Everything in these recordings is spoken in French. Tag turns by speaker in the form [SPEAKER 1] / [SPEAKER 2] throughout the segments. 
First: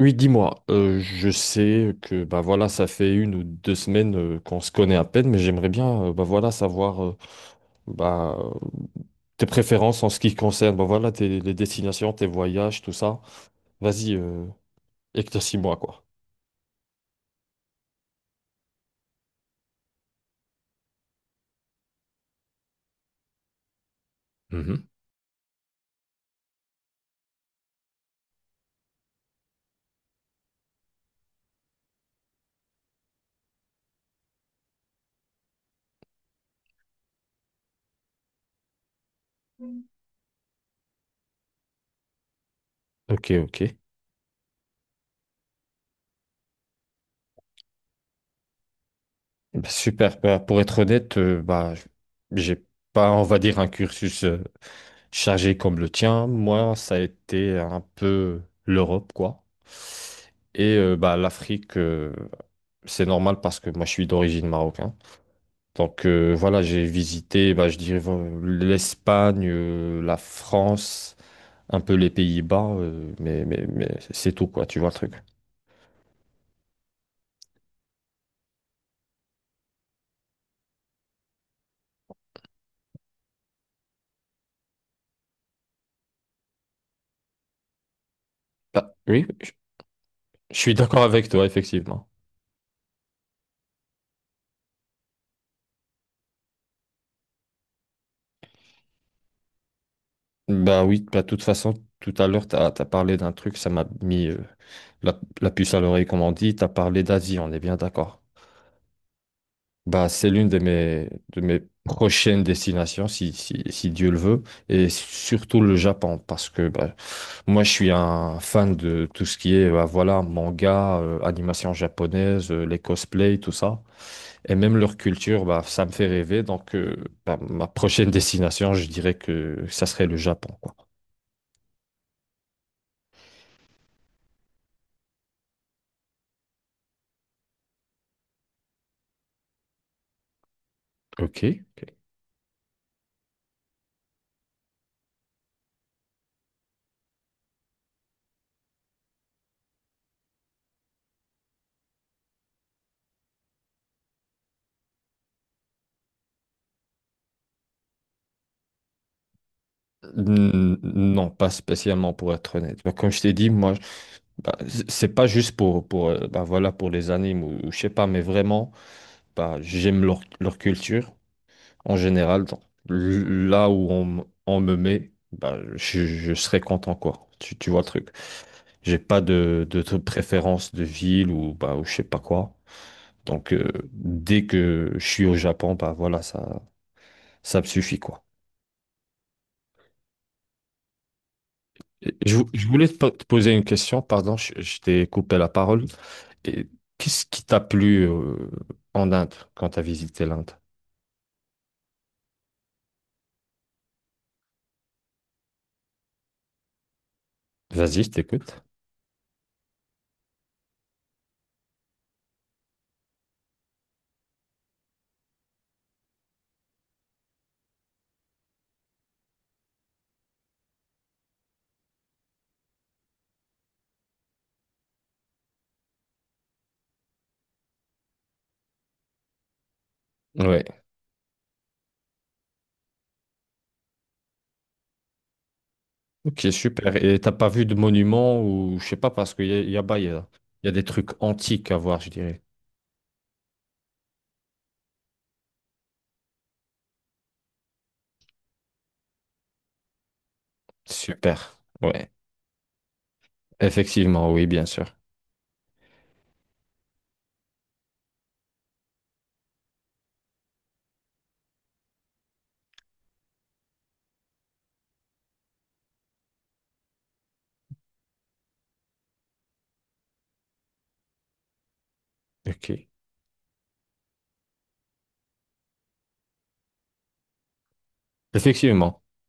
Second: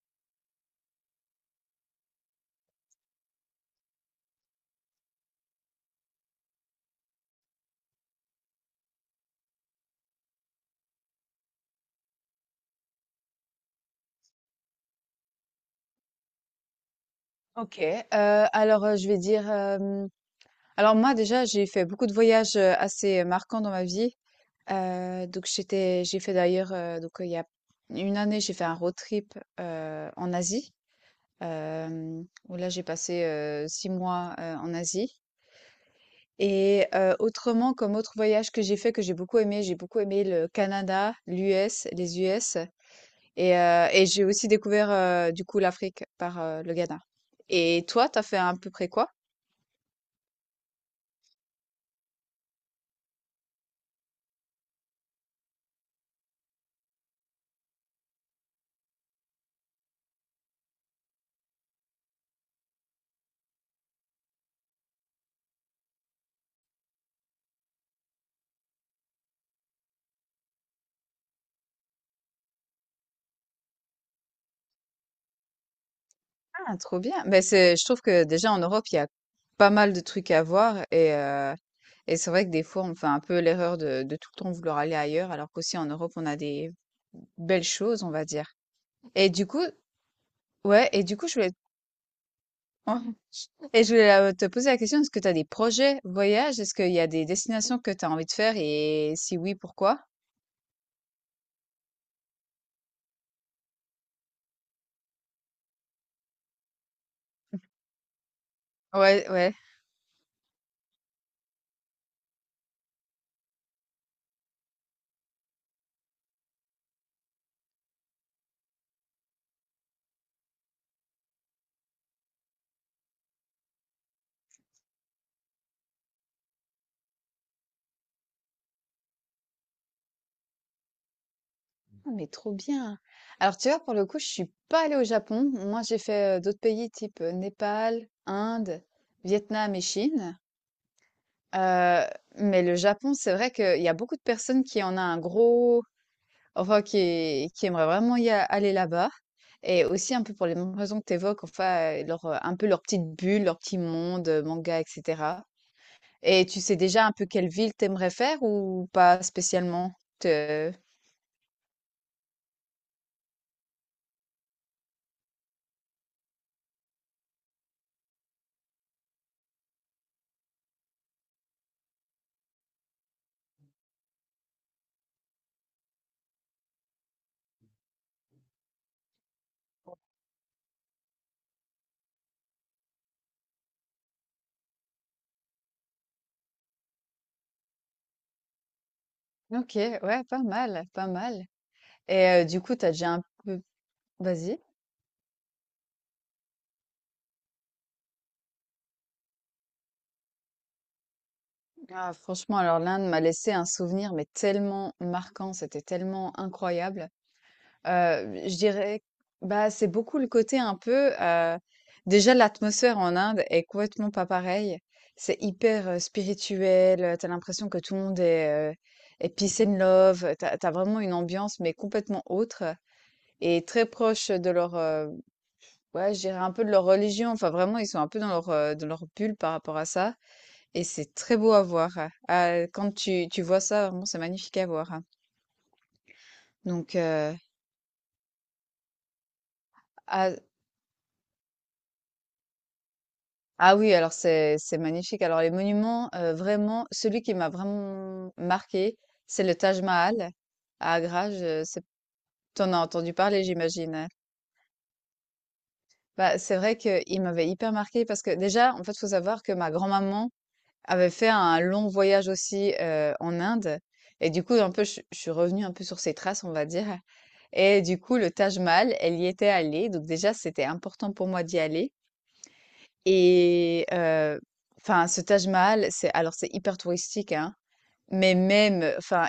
[SPEAKER 1] Oui, dis-moi, je sais que bah voilà, ça fait 1 ou 2 semaines qu'on se connaît à peine, mais j'aimerais bien bah voilà savoir bah, euh, tes préférences en ce qui concerne bah voilà les destinations, tes voyages, tout ça. Vas-y, éclaircis-moi quoi.
[SPEAKER 2] Je vais dire, alors moi déjà j'ai fait beaucoup de voyages, assez marquants dans ma vie,
[SPEAKER 1] Mhm.
[SPEAKER 2] donc j'ai fait d'ailleurs, il y a une année j'ai fait un road trip, en Asie, où là j'ai passé, 6 mois, en Asie. Et autrement comme autre voyage que j'ai fait, que j'ai beaucoup aimé le Canada, l'US, les US.
[SPEAKER 1] Ok,
[SPEAKER 2] et
[SPEAKER 1] ok. Eh
[SPEAKER 2] heu et j'ai aussi découvert, du coup, l'Afrique par, le Ghana. Et toi, t'as fait à peu près quoi?
[SPEAKER 1] ben, super. Bah, pour être honnête, j'ai pas, on va dire, un cursus chargé comme le tien. Moi, ça a été un peu l'Europe quoi. Et bah l'Afrique. C'est normal parce que moi je suis d'origine marocaine. Donc voilà, j'ai visité, bah, je dirais, l'Espagne, la France, un peu les Pays-Bas, mais c'est tout quoi, tu vois le truc.
[SPEAKER 2] Ah, trop bien. Ben c'est, je trouve que déjà en Europe, il y a pas mal de trucs à voir, et c'est vrai que des fois, on fait un peu l'erreur de tout le temps vouloir aller ailleurs, alors qu'aussi en Europe, on a des belles choses, on va dire.
[SPEAKER 1] Bah, oui,
[SPEAKER 2] Et du coup,
[SPEAKER 1] je suis
[SPEAKER 2] ouais,
[SPEAKER 1] d'accord
[SPEAKER 2] et du coup,
[SPEAKER 1] avec
[SPEAKER 2] je
[SPEAKER 1] toi,
[SPEAKER 2] voulais,
[SPEAKER 1] effectivement.
[SPEAKER 2] et je voulais te poser la question, est-ce que tu as des projets voyages? Est-ce qu'il y a des destinations que tu as envie de faire et si oui, pourquoi?
[SPEAKER 1] Bah oui, bah, de toute façon, tout à l'heure, tu as, parlé d'un truc, ça m'a mis la puce à l'oreille, comme on dit, tu as parlé d'Asie, on est bien d'accord.
[SPEAKER 2] Ouais, ouais.
[SPEAKER 1] Bah, c'est l'une de mes prochaines destinations, si Dieu le veut, et surtout le Japon, parce que bah, moi, je suis un fan de tout ce qui est, bah, voilà, manga, animation japonaise, les cosplays, tout ça. Et même leur culture, bah, ça me fait rêver. Donc, bah, ma prochaine destination, je dirais que ça serait le Japon, quoi.
[SPEAKER 2] Ah, mais trop bien! Alors, tu vois, pour le coup, je suis pas allée au Japon. Moi, j'ai fait, d'autres pays type, Népal, Inde, Vietnam et Chine.
[SPEAKER 1] Ok. Ok.
[SPEAKER 2] Heu, mais le Japon, c'est vrai qu'il y a beaucoup de personnes qui en a un gros, enfin, qui aimeraient vraiment y a aller là-bas, et aussi un peu pour les mêmes raisons que tu évoques, enfin, leur, un peu leur petite bulle, leur petit monde, manga et cetera. Et tu sais déjà un peu quelle ville t'aimerais faire ou pas spécialement? Te
[SPEAKER 1] N- Non, pas spécialement pour être honnête. Bah, comme je t'ai dit, bah, c'est pas juste pour, bah, voilà, pour les animes ou je sais pas, mais vraiment, bah, j'aime leur culture. En général, là où on me met, bah, je serai content, quoi. Tu vois le truc. J'ai pas de préférence de ville ou, bah, ou je sais pas quoi. Donc, dès que je suis au Japon, bah voilà, ça me suffit, quoi.
[SPEAKER 2] OK, ouais, pas mal, pas mal.
[SPEAKER 1] Et Je, vou-
[SPEAKER 2] Du
[SPEAKER 1] je
[SPEAKER 2] coup,
[SPEAKER 1] voulais
[SPEAKER 2] t'as déjà un
[SPEAKER 1] te poser
[SPEAKER 2] peu...
[SPEAKER 1] une question, pardon,
[SPEAKER 2] Vas-y.
[SPEAKER 1] je t'ai coupé la parole. Et qu'est-ce qui t'a plu, en Inde quand t'as visité l'Inde?
[SPEAKER 2] Ah, franchement, alors l'Inde m'a laissé un souvenir, mais tellement marquant, c'était tellement incroyable.
[SPEAKER 1] Vas-y, je
[SPEAKER 2] Je
[SPEAKER 1] t'écoute.
[SPEAKER 2] dirais, bah, c'est beaucoup le côté un peu... déjà, l'atmosphère en Inde est complètement pas pareille. C'est hyper spirituel, t'as l'impression que tout le monde est, est peace and love, t'as vraiment une ambiance, mais complètement autre. Et très proche de leur, ouais, je dirais un peu de leur religion. Enfin, vraiment, ils sont un peu dans leur bulle par rapport à ça.
[SPEAKER 1] Ouais.
[SPEAKER 2] Et c'est très beau à voir, hein. Ah, quand tu vois ça, vraiment, c'est magnifique à voir, hein.
[SPEAKER 1] Ok, super.
[SPEAKER 2] Donc,
[SPEAKER 1] Et t'as pas vu de monuments ou je sais pas parce qu'il y a, y a, bah, y a-
[SPEAKER 2] ah,
[SPEAKER 1] y a des trucs antiques à voir, je dirais.
[SPEAKER 2] ah oui, alors c'est magnifique. Alors, les monuments, vraiment, celui qui m'a vraiment marqué, c'est le Taj Mahal à Agra.
[SPEAKER 1] Super.
[SPEAKER 2] Je, c'est,
[SPEAKER 1] Ouais.
[SPEAKER 2] t'en as entendu parler, j'imagine, hein.
[SPEAKER 1] Effectivement, oui, bien sûr.
[SPEAKER 2] Bah, c'est vrai qu'il m'avait hyper marqué parce que déjà, en fait, faut savoir que ma grand-maman avait fait un long voyage aussi, en Inde. Et du coup, un peu, je suis revenue un peu sur ses traces, on va dire. Et du coup, le Taj Mahal, elle y était allée, donc déjà, c'était important pour moi d'y aller.
[SPEAKER 1] Ok.
[SPEAKER 2] et heu, enfin, ce Taj Mahal, c'est, alors, c'est hyper touristique, hein, mais même,
[SPEAKER 1] Effectivement.
[SPEAKER 2] enfin,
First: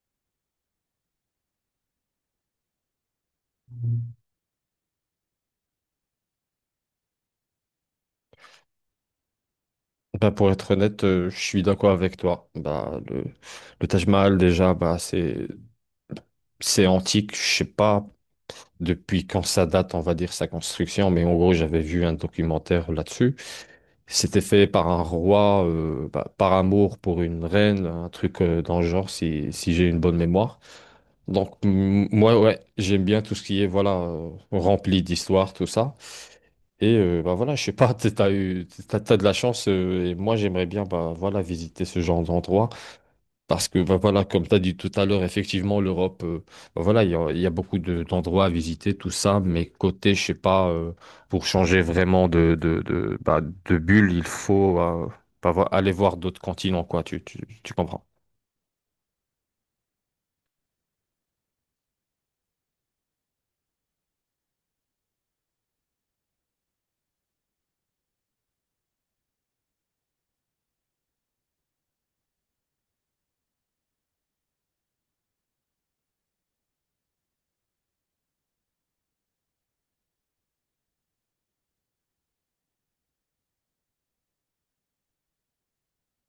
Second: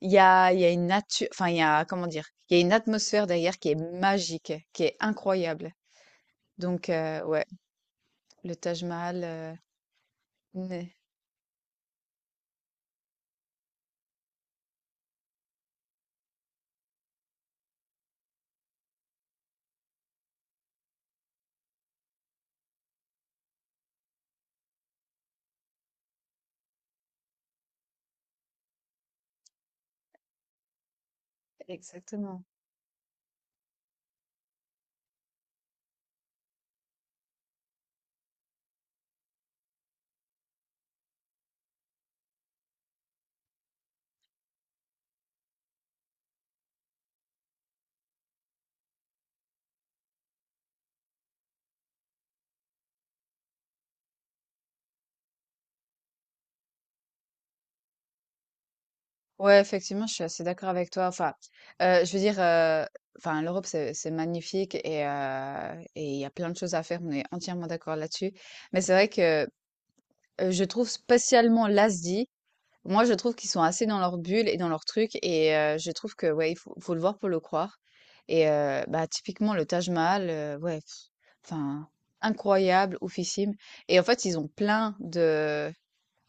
[SPEAKER 2] il y a, une nature, enfin, il y a, comment dire? Il y a une atmosphère derrière qui est magique, qui est incroyable. Donc ouais, le Taj Mahal,
[SPEAKER 1] Bah, pour être
[SPEAKER 2] n
[SPEAKER 1] honnête, je suis d'accord avec toi. Bah, le Taj Mahal, déjà, bah, c'est antique. Je sais pas depuis quand ça date, on va dire, sa construction, mais en gros, j'avais vu un documentaire là-dessus. C'était fait par un roi, bah, par amour pour une reine, un truc dans le genre, si j'ai une bonne mémoire. Donc, moi,
[SPEAKER 2] exactement.
[SPEAKER 1] ouais, j'aime bien tout ce qui est, voilà, rempli d'histoire, tout ça. Et, bah voilà, je sais pas, t'as de la chance, et moi, j'aimerais bien, bah voilà, visiter ce genre d'endroit. Parce que bah, voilà, comme tu as dit tout à l'heure, effectivement, l'Europe, bah, voilà, il y a beaucoup d'endroits à visiter, tout ça, mais côté, je sais pas, pour changer vraiment de bulle, il faut bah, aller voir d'autres continents, quoi, tu comprends.
[SPEAKER 2] Ouais, effectivement, je suis assez d'accord avec toi. Enfin, je veux dire, enfin, l'Europe, c'est magnifique et il y a plein de choses à faire. On est entièrement d'accord là-dessus. Mais c'est vrai que, je trouve spécialement l'Asie, moi, je trouve qu'ils sont assez dans leur bulle et dans leur truc. Je trouve que, ouais, il faut le voir pour le croire. Bah, typiquement, le Taj Mahal, ouais, pff, enfin, incroyable, oufissime. Et en fait, ils ont plein de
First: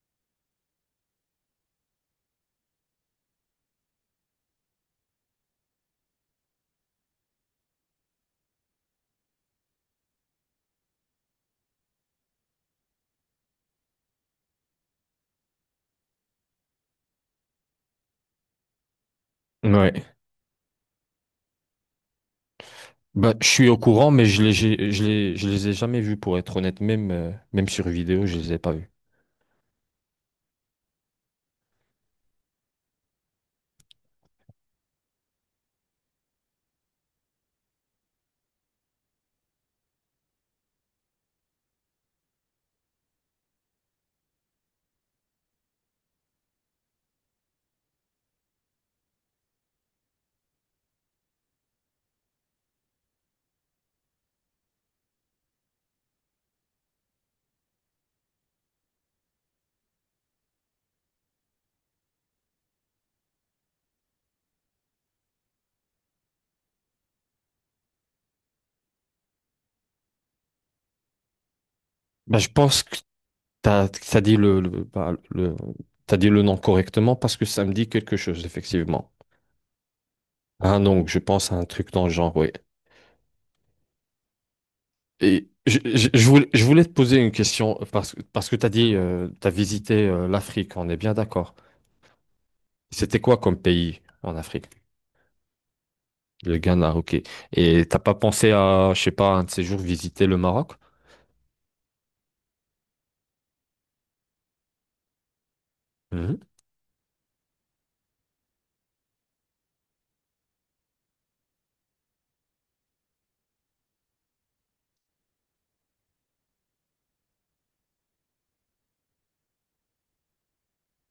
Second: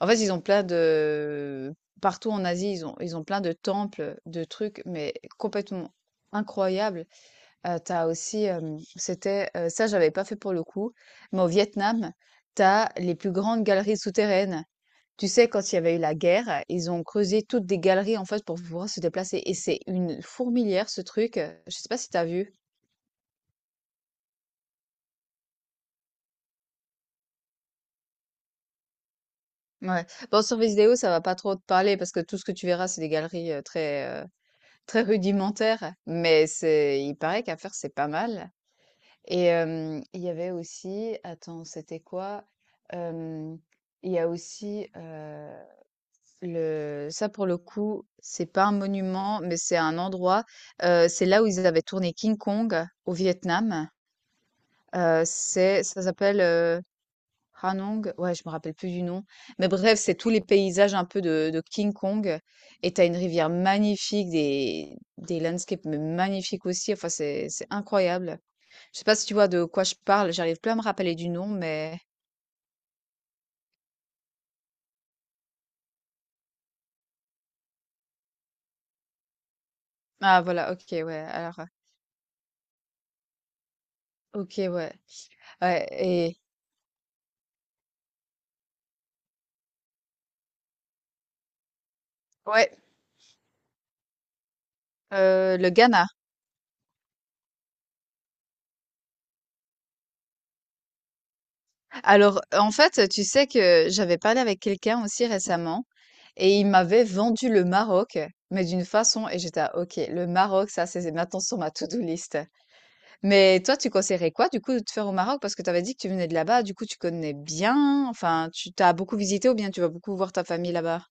[SPEAKER 2] en fait, ils ont plein de, partout en Asie, ils ont, plein de temples, de trucs, mais complètement incroyables. Tu aussi, c'était, ça j'avais pas fait pour le coup, mais au Vietnam, t'as les plus grandes galeries souterraines. Tu sais, quand il y avait eu la guerre, ils ont creusé toutes des galeries, en fait, pour pouvoir se déplacer, et c'est
[SPEAKER 1] Ouais.
[SPEAKER 2] une fourmilière ce truc. Je sais pas si t'as vu?
[SPEAKER 1] Bah, je suis au courant, mais je les, j'ai- je les ai jamais vus, pour être honnête, même, même sur vidéo, je les ai pas vus.
[SPEAKER 2] Ouais. Bon, sur vidéo, ça va pas trop te parler parce que tout ce que tu verras, c'est des galeries, très, très rudimentaire, mais c'est, il paraît qu'à faire, c'est pas mal. Il y avait aussi, attends, c'était quoi? Hem, il y a aussi, le, ça pour le coup, c'est pas un monument, mais c'est un endroit, c'est là où ils avaient tourné King Kong au Vietnam. C'est, ça s'appelle Ranong, ouais, je me rappelle plus du nom. Mais bref, c'est tous les paysages un peu de King Kong. Et t'as une rivière magnifique, des landscapes mais magnifiques aussi. Enfin, c'est incroyable. Je sais pas si tu vois de quoi je parle. J'arrive plus à me rappeler du nom, mais.
[SPEAKER 1] Bah, je pense que t'as, t'as dit le, le, bah, le, t'as dit le nom correctement parce que ça me dit quelque chose, effectivement.
[SPEAKER 2] Ah, voilà,
[SPEAKER 1] Ah
[SPEAKER 2] ok,
[SPEAKER 1] non, je
[SPEAKER 2] ouais.
[SPEAKER 1] pense à
[SPEAKER 2] Alors,
[SPEAKER 1] un truc dans le genre, oui.
[SPEAKER 2] ok, ouais.
[SPEAKER 1] Et
[SPEAKER 2] Ouais, et.
[SPEAKER 1] je voulais te poser une question parce que tu as dit, tu as visité l'Afrique, on est bien d'accord.
[SPEAKER 2] Ouais,
[SPEAKER 1] C'était quoi comme pays en Afrique?
[SPEAKER 2] le Ghana.
[SPEAKER 1] Le Ghana, ok. Et t'as pas pensé à, je sais pas, un de ces jours visiter le Maroc?
[SPEAKER 2] Alors, en fait, tu sais que j'avais parlé avec quelqu'un aussi récemment
[SPEAKER 1] Mhm.
[SPEAKER 2] et il m'avait vendu le Maroc, mais d'une façon, et j'étais à, OK, le Maroc, ça, c'est maintenant sur ma to-do list. Mais toi, tu conseillerais quoi, du coup, de te faire au Maroc? Parce que tu avais dit que tu venais de là-bas, du coup, tu connais bien, enfin, tu t'as beaucoup visité ou bien tu vas beaucoup voir ta famille là-bas.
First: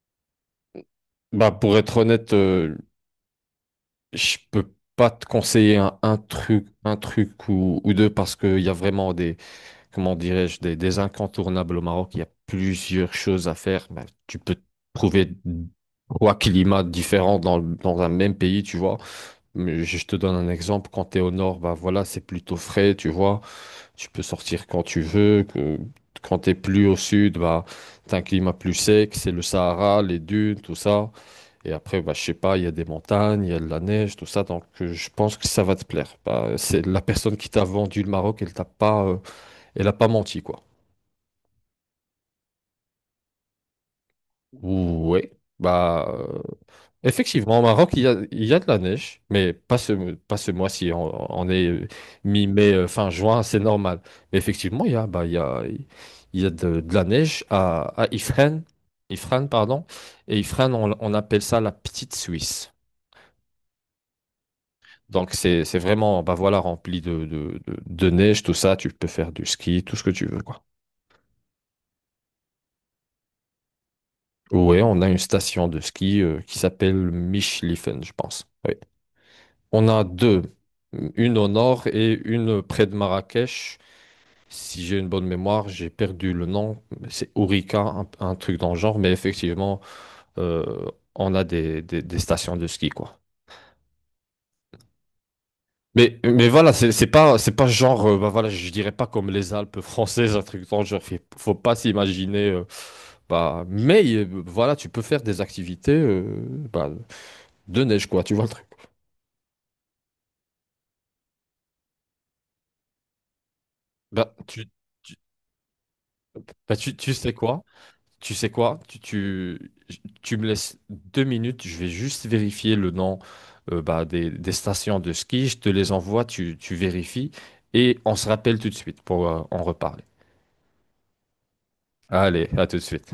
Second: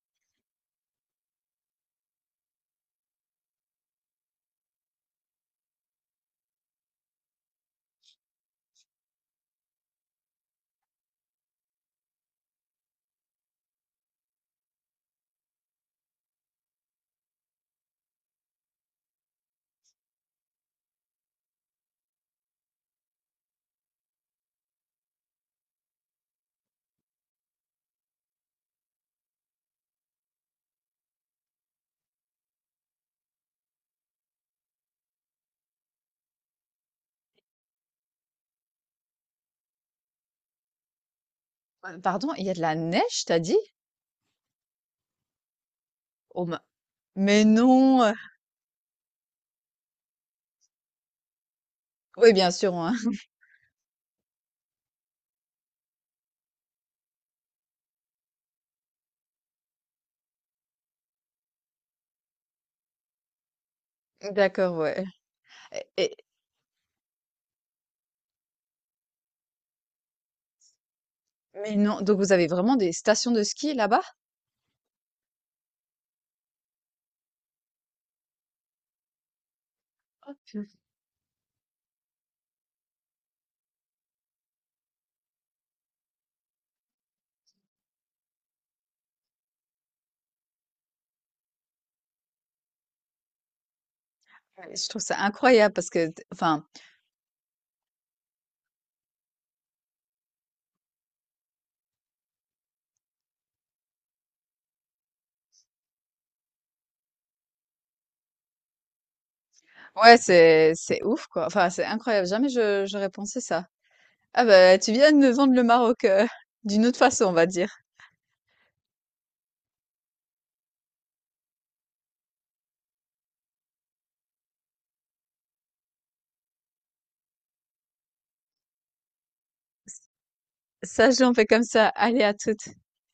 [SPEAKER 1] Bah, pour être honnête, je peux pas te conseiller un truc ou deux parce qu'il y a vraiment comment dirais-je, des incontournables au Maroc. Il y a plusieurs choses à faire. Ben, tu peux trouver trois climats différents dans un même pays, tu vois. Mais je te donne un exemple. Quand tu es au nord, bah voilà, c'est plutôt frais, tu vois. Tu peux sortir quand tu veux. Quand tu es plus au sud, bah, tu as un climat plus sec, c'est le Sahara, les dunes, tout ça. Et après, bah, je sais pas, il y a des montagnes, il y a de la neige, tout ça. Donc, je pense que ça va te plaire. Bah, c'est la personne qui t'a vendu le Maroc, elle t'a pas, elle a pas menti, quoi.
[SPEAKER 2] Pardon, il y a de la neige, t'as dit?
[SPEAKER 1] Ouais. Bah,
[SPEAKER 2] Oh Ma- mais
[SPEAKER 1] effectivement, au Maroc,
[SPEAKER 2] non!
[SPEAKER 1] il y a de la neige, mais pas ce mois-ci. On est
[SPEAKER 2] Oui, bien
[SPEAKER 1] mi-mai,
[SPEAKER 2] sûr, hein.
[SPEAKER 1] fin juin, c'est normal. Mais effectivement, il y a, bah, il y a de la neige à Ifrane, Ifrane, pardon. Et Ifrane, on appelle ça la petite Suisse.
[SPEAKER 2] D'accord, ouais.
[SPEAKER 1] Donc, c'est
[SPEAKER 2] Et- et-
[SPEAKER 1] vraiment, bah voilà, rempli de neige, tout ça. Tu peux faire du ski, tout ce que tu veux, quoi.
[SPEAKER 2] mais non, donc vous avez vraiment des stations de ski là-bas?
[SPEAKER 1] Ouais, on a une station de ski qui s'appelle Michlifen, je pense. Ouais. On a deux, une au nord et une près de Marrakech. Si j'ai une bonne mémoire, j'ai perdu le nom. C'est Ourika, un truc dans le genre, mais effectivement, euh, on a des, des stations de ski, quoi.
[SPEAKER 2] Ouais, je trouve ça incroyable parce que,
[SPEAKER 1] Mais
[SPEAKER 2] enfin,
[SPEAKER 1] voilà, c'est pas genre, bah voilà, je dirais pas comme les Alpes françaises, un truc dans le genre. Faut pas s'imaginer. euh,, bah, mais voilà, tu peux faire des activités bah, de neige, quoi, tu vois le truc.
[SPEAKER 2] ouais, c'est ouf quoi. Enfin, c'est incroyable. Jamais je j'aurais pensé ça.
[SPEAKER 1] Bah,
[SPEAKER 2] Ah bah, tu viens
[SPEAKER 1] tu-
[SPEAKER 2] de me vendre le Maroc, d'une autre
[SPEAKER 1] tu
[SPEAKER 2] façon, on
[SPEAKER 1] sais
[SPEAKER 2] va
[SPEAKER 1] quoi?
[SPEAKER 2] dire.
[SPEAKER 1] Tu sais quoi? Tu me laisses 2 minutes, je vais juste vérifier le nom bah, des stations de ski, je te les envoie, tu vérifies et on se rappelle tout de suite pour en reparler.
[SPEAKER 2] Ça, j'en fais comme ça. Allez, à
[SPEAKER 1] Allez, à
[SPEAKER 2] toutes.
[SPEAKER 1] tout de suite.